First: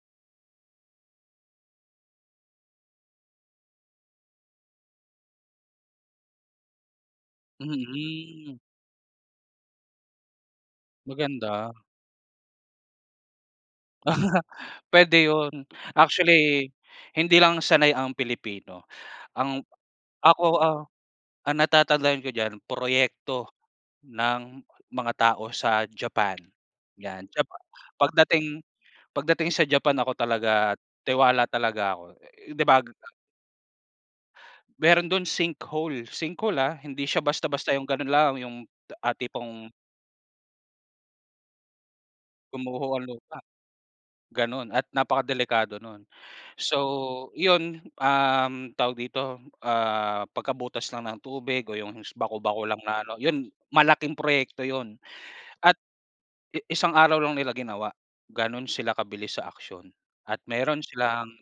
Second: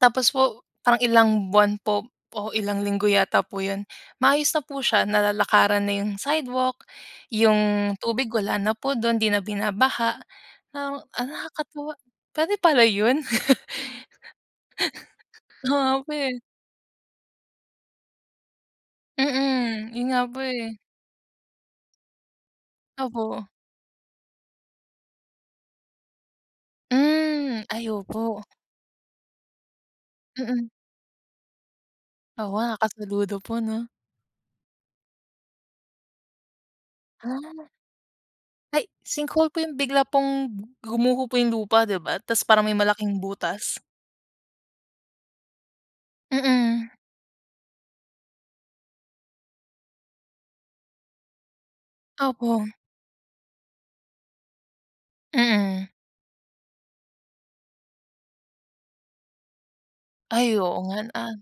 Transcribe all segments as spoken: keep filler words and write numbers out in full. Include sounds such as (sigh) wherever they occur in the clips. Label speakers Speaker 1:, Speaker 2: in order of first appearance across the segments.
Speaker 1: Tapos po parang ilang buwan po o ilang linggo yata po 'yon, maayos na po siya. Nalalakaran na yung sidewalk, yung tubig
Speaker 2: Mm.
Speaker 1: wala na po do'n. 'Di na binabaha ng ah,
Speaker 2: Maganda.
Speaker 1: nakakatuwa pwede pala yun.
Speaker 2: (laughs) Pwede
Speaker 1: (laughs)
Speaker 2: yun,
Speaker 1: Oo nga po eh.
Speaker 2: actually hindi lang sanay ang Pilipino. Ang
Speaker 1: Mm, yun nga po
Speaker 2: ako,
Speaker 1: eh.
Speaker 2: ah, ang natatandaan ko diyan,
Speaker 1: Opo.
Speaker 2: proyekto ng mga tao sa Japan, yan, Japa
Speaker 1: Hmm. Ay, opo.
Speaker 2: pagdating pagdating sa Japan ako
Speaker 1: Mm.
Speaker 2: talaga tiwala talaga ako,
Speaker 1: Oo
Speaker 2: 'di
Speaker 1: nga,
Speaker 2: bag?
Speaker 1: nakasaludo po, 'no?
Speaker 2: Meron do'n sinkhole. Sinkhole ah, hindi siya
Speaker 1: Ah.
Speaker 2: basta-basta yung gano'n lang, yung,
Speaker 1: Ay,
Speaker 2: ah,
Speaker 1: sinkhole po
Speaker 2: tipong
Speaker 1: yung bigla pong gumuho po yung lupa, di ba? Tas parang may
Speaker 2: Gumuho ang
Speaker 1: malaking
Speaker 2: lupa,
Speaker 1: butas?
Speaker 2: gano'n at napakadelikado nun.
Speaker 1: Mm.
Speaker 2: So, yun ,um, tawag dito, ah, pagkabutas lang ng tubig o yung
Speaker 1: Opo.
Speaker 2: bako-bako lang na ano, yun malaking proyekto yun at
Speaker 1: Mm.
Speaker 2: i isang araw lang nila ginawa, gano'n sila kabilis sa aksiyon, at
Speaker 1: Ay, oo
Speaker 2: meron
Speaker 1: ngan
Speaker 2: silang
Speaker 1: an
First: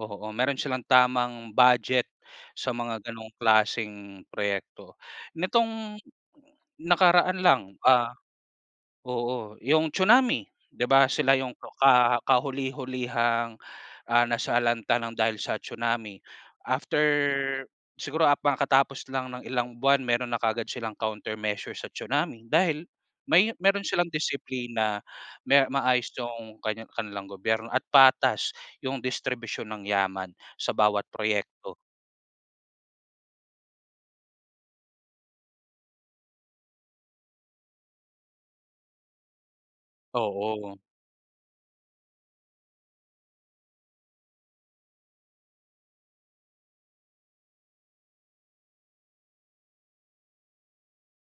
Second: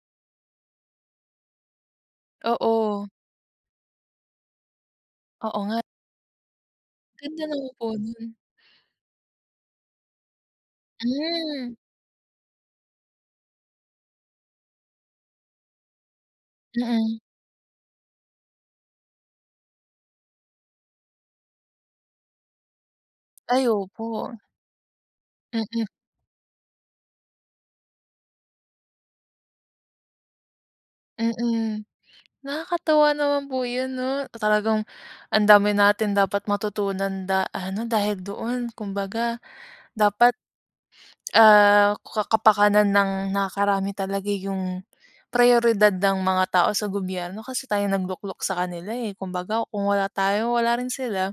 Speaker 2: oo, meron silang tamang budget sa mga
Speaker 1: Oo.
Speaker 2: gano'ng klaseng proyekto.
Speaker 1: Oo nga.
Speaker 2: Nitong nakaraan
Speaker 1: Ganda
Speaker 2: lang,
Speaker 1: naman po
Speaker 2: ah
Speaker 1: nun.
Speaker 2: oo, yung tsunami, 'di ba, sila yung
Speaker 1: Hmm.
Speaker 2: ka kahuli-hulihang, ah, nasalanta ng dahil sa tsunami. After
Speaker 1: Mm.
Speaker 2: siguro hab kakatapos lang ng ilang buwan meron na kaagad silang countermeasure sa tsunami dahil may
Speaker 1: Ay,
Speaker 2: meron silang
Speaker 1: opo.
Speaker 2: disiplina. May
Speaker 1: Mm.
Speaker 2: maayos yung kaniya kanilang gobyerno at patas yung distribusyon ng yaman sa bawat proyekto.
Speaker 1: Mm, nakakatuwa naman po 'yon, 'no? Talagang ang dami natin dapat matutunan da ha, 'no, dahil doon. Kumbaga, dapat,
Speaker 2: Oo.
Speaker 1: ah, ka kapakanan ng nakakarami talaga yung prayoridad ng mga tao sa gobyerno, kasi tayong nagluklok sa kanila eh. Kumbaga, kung wala tayo wala rin sila.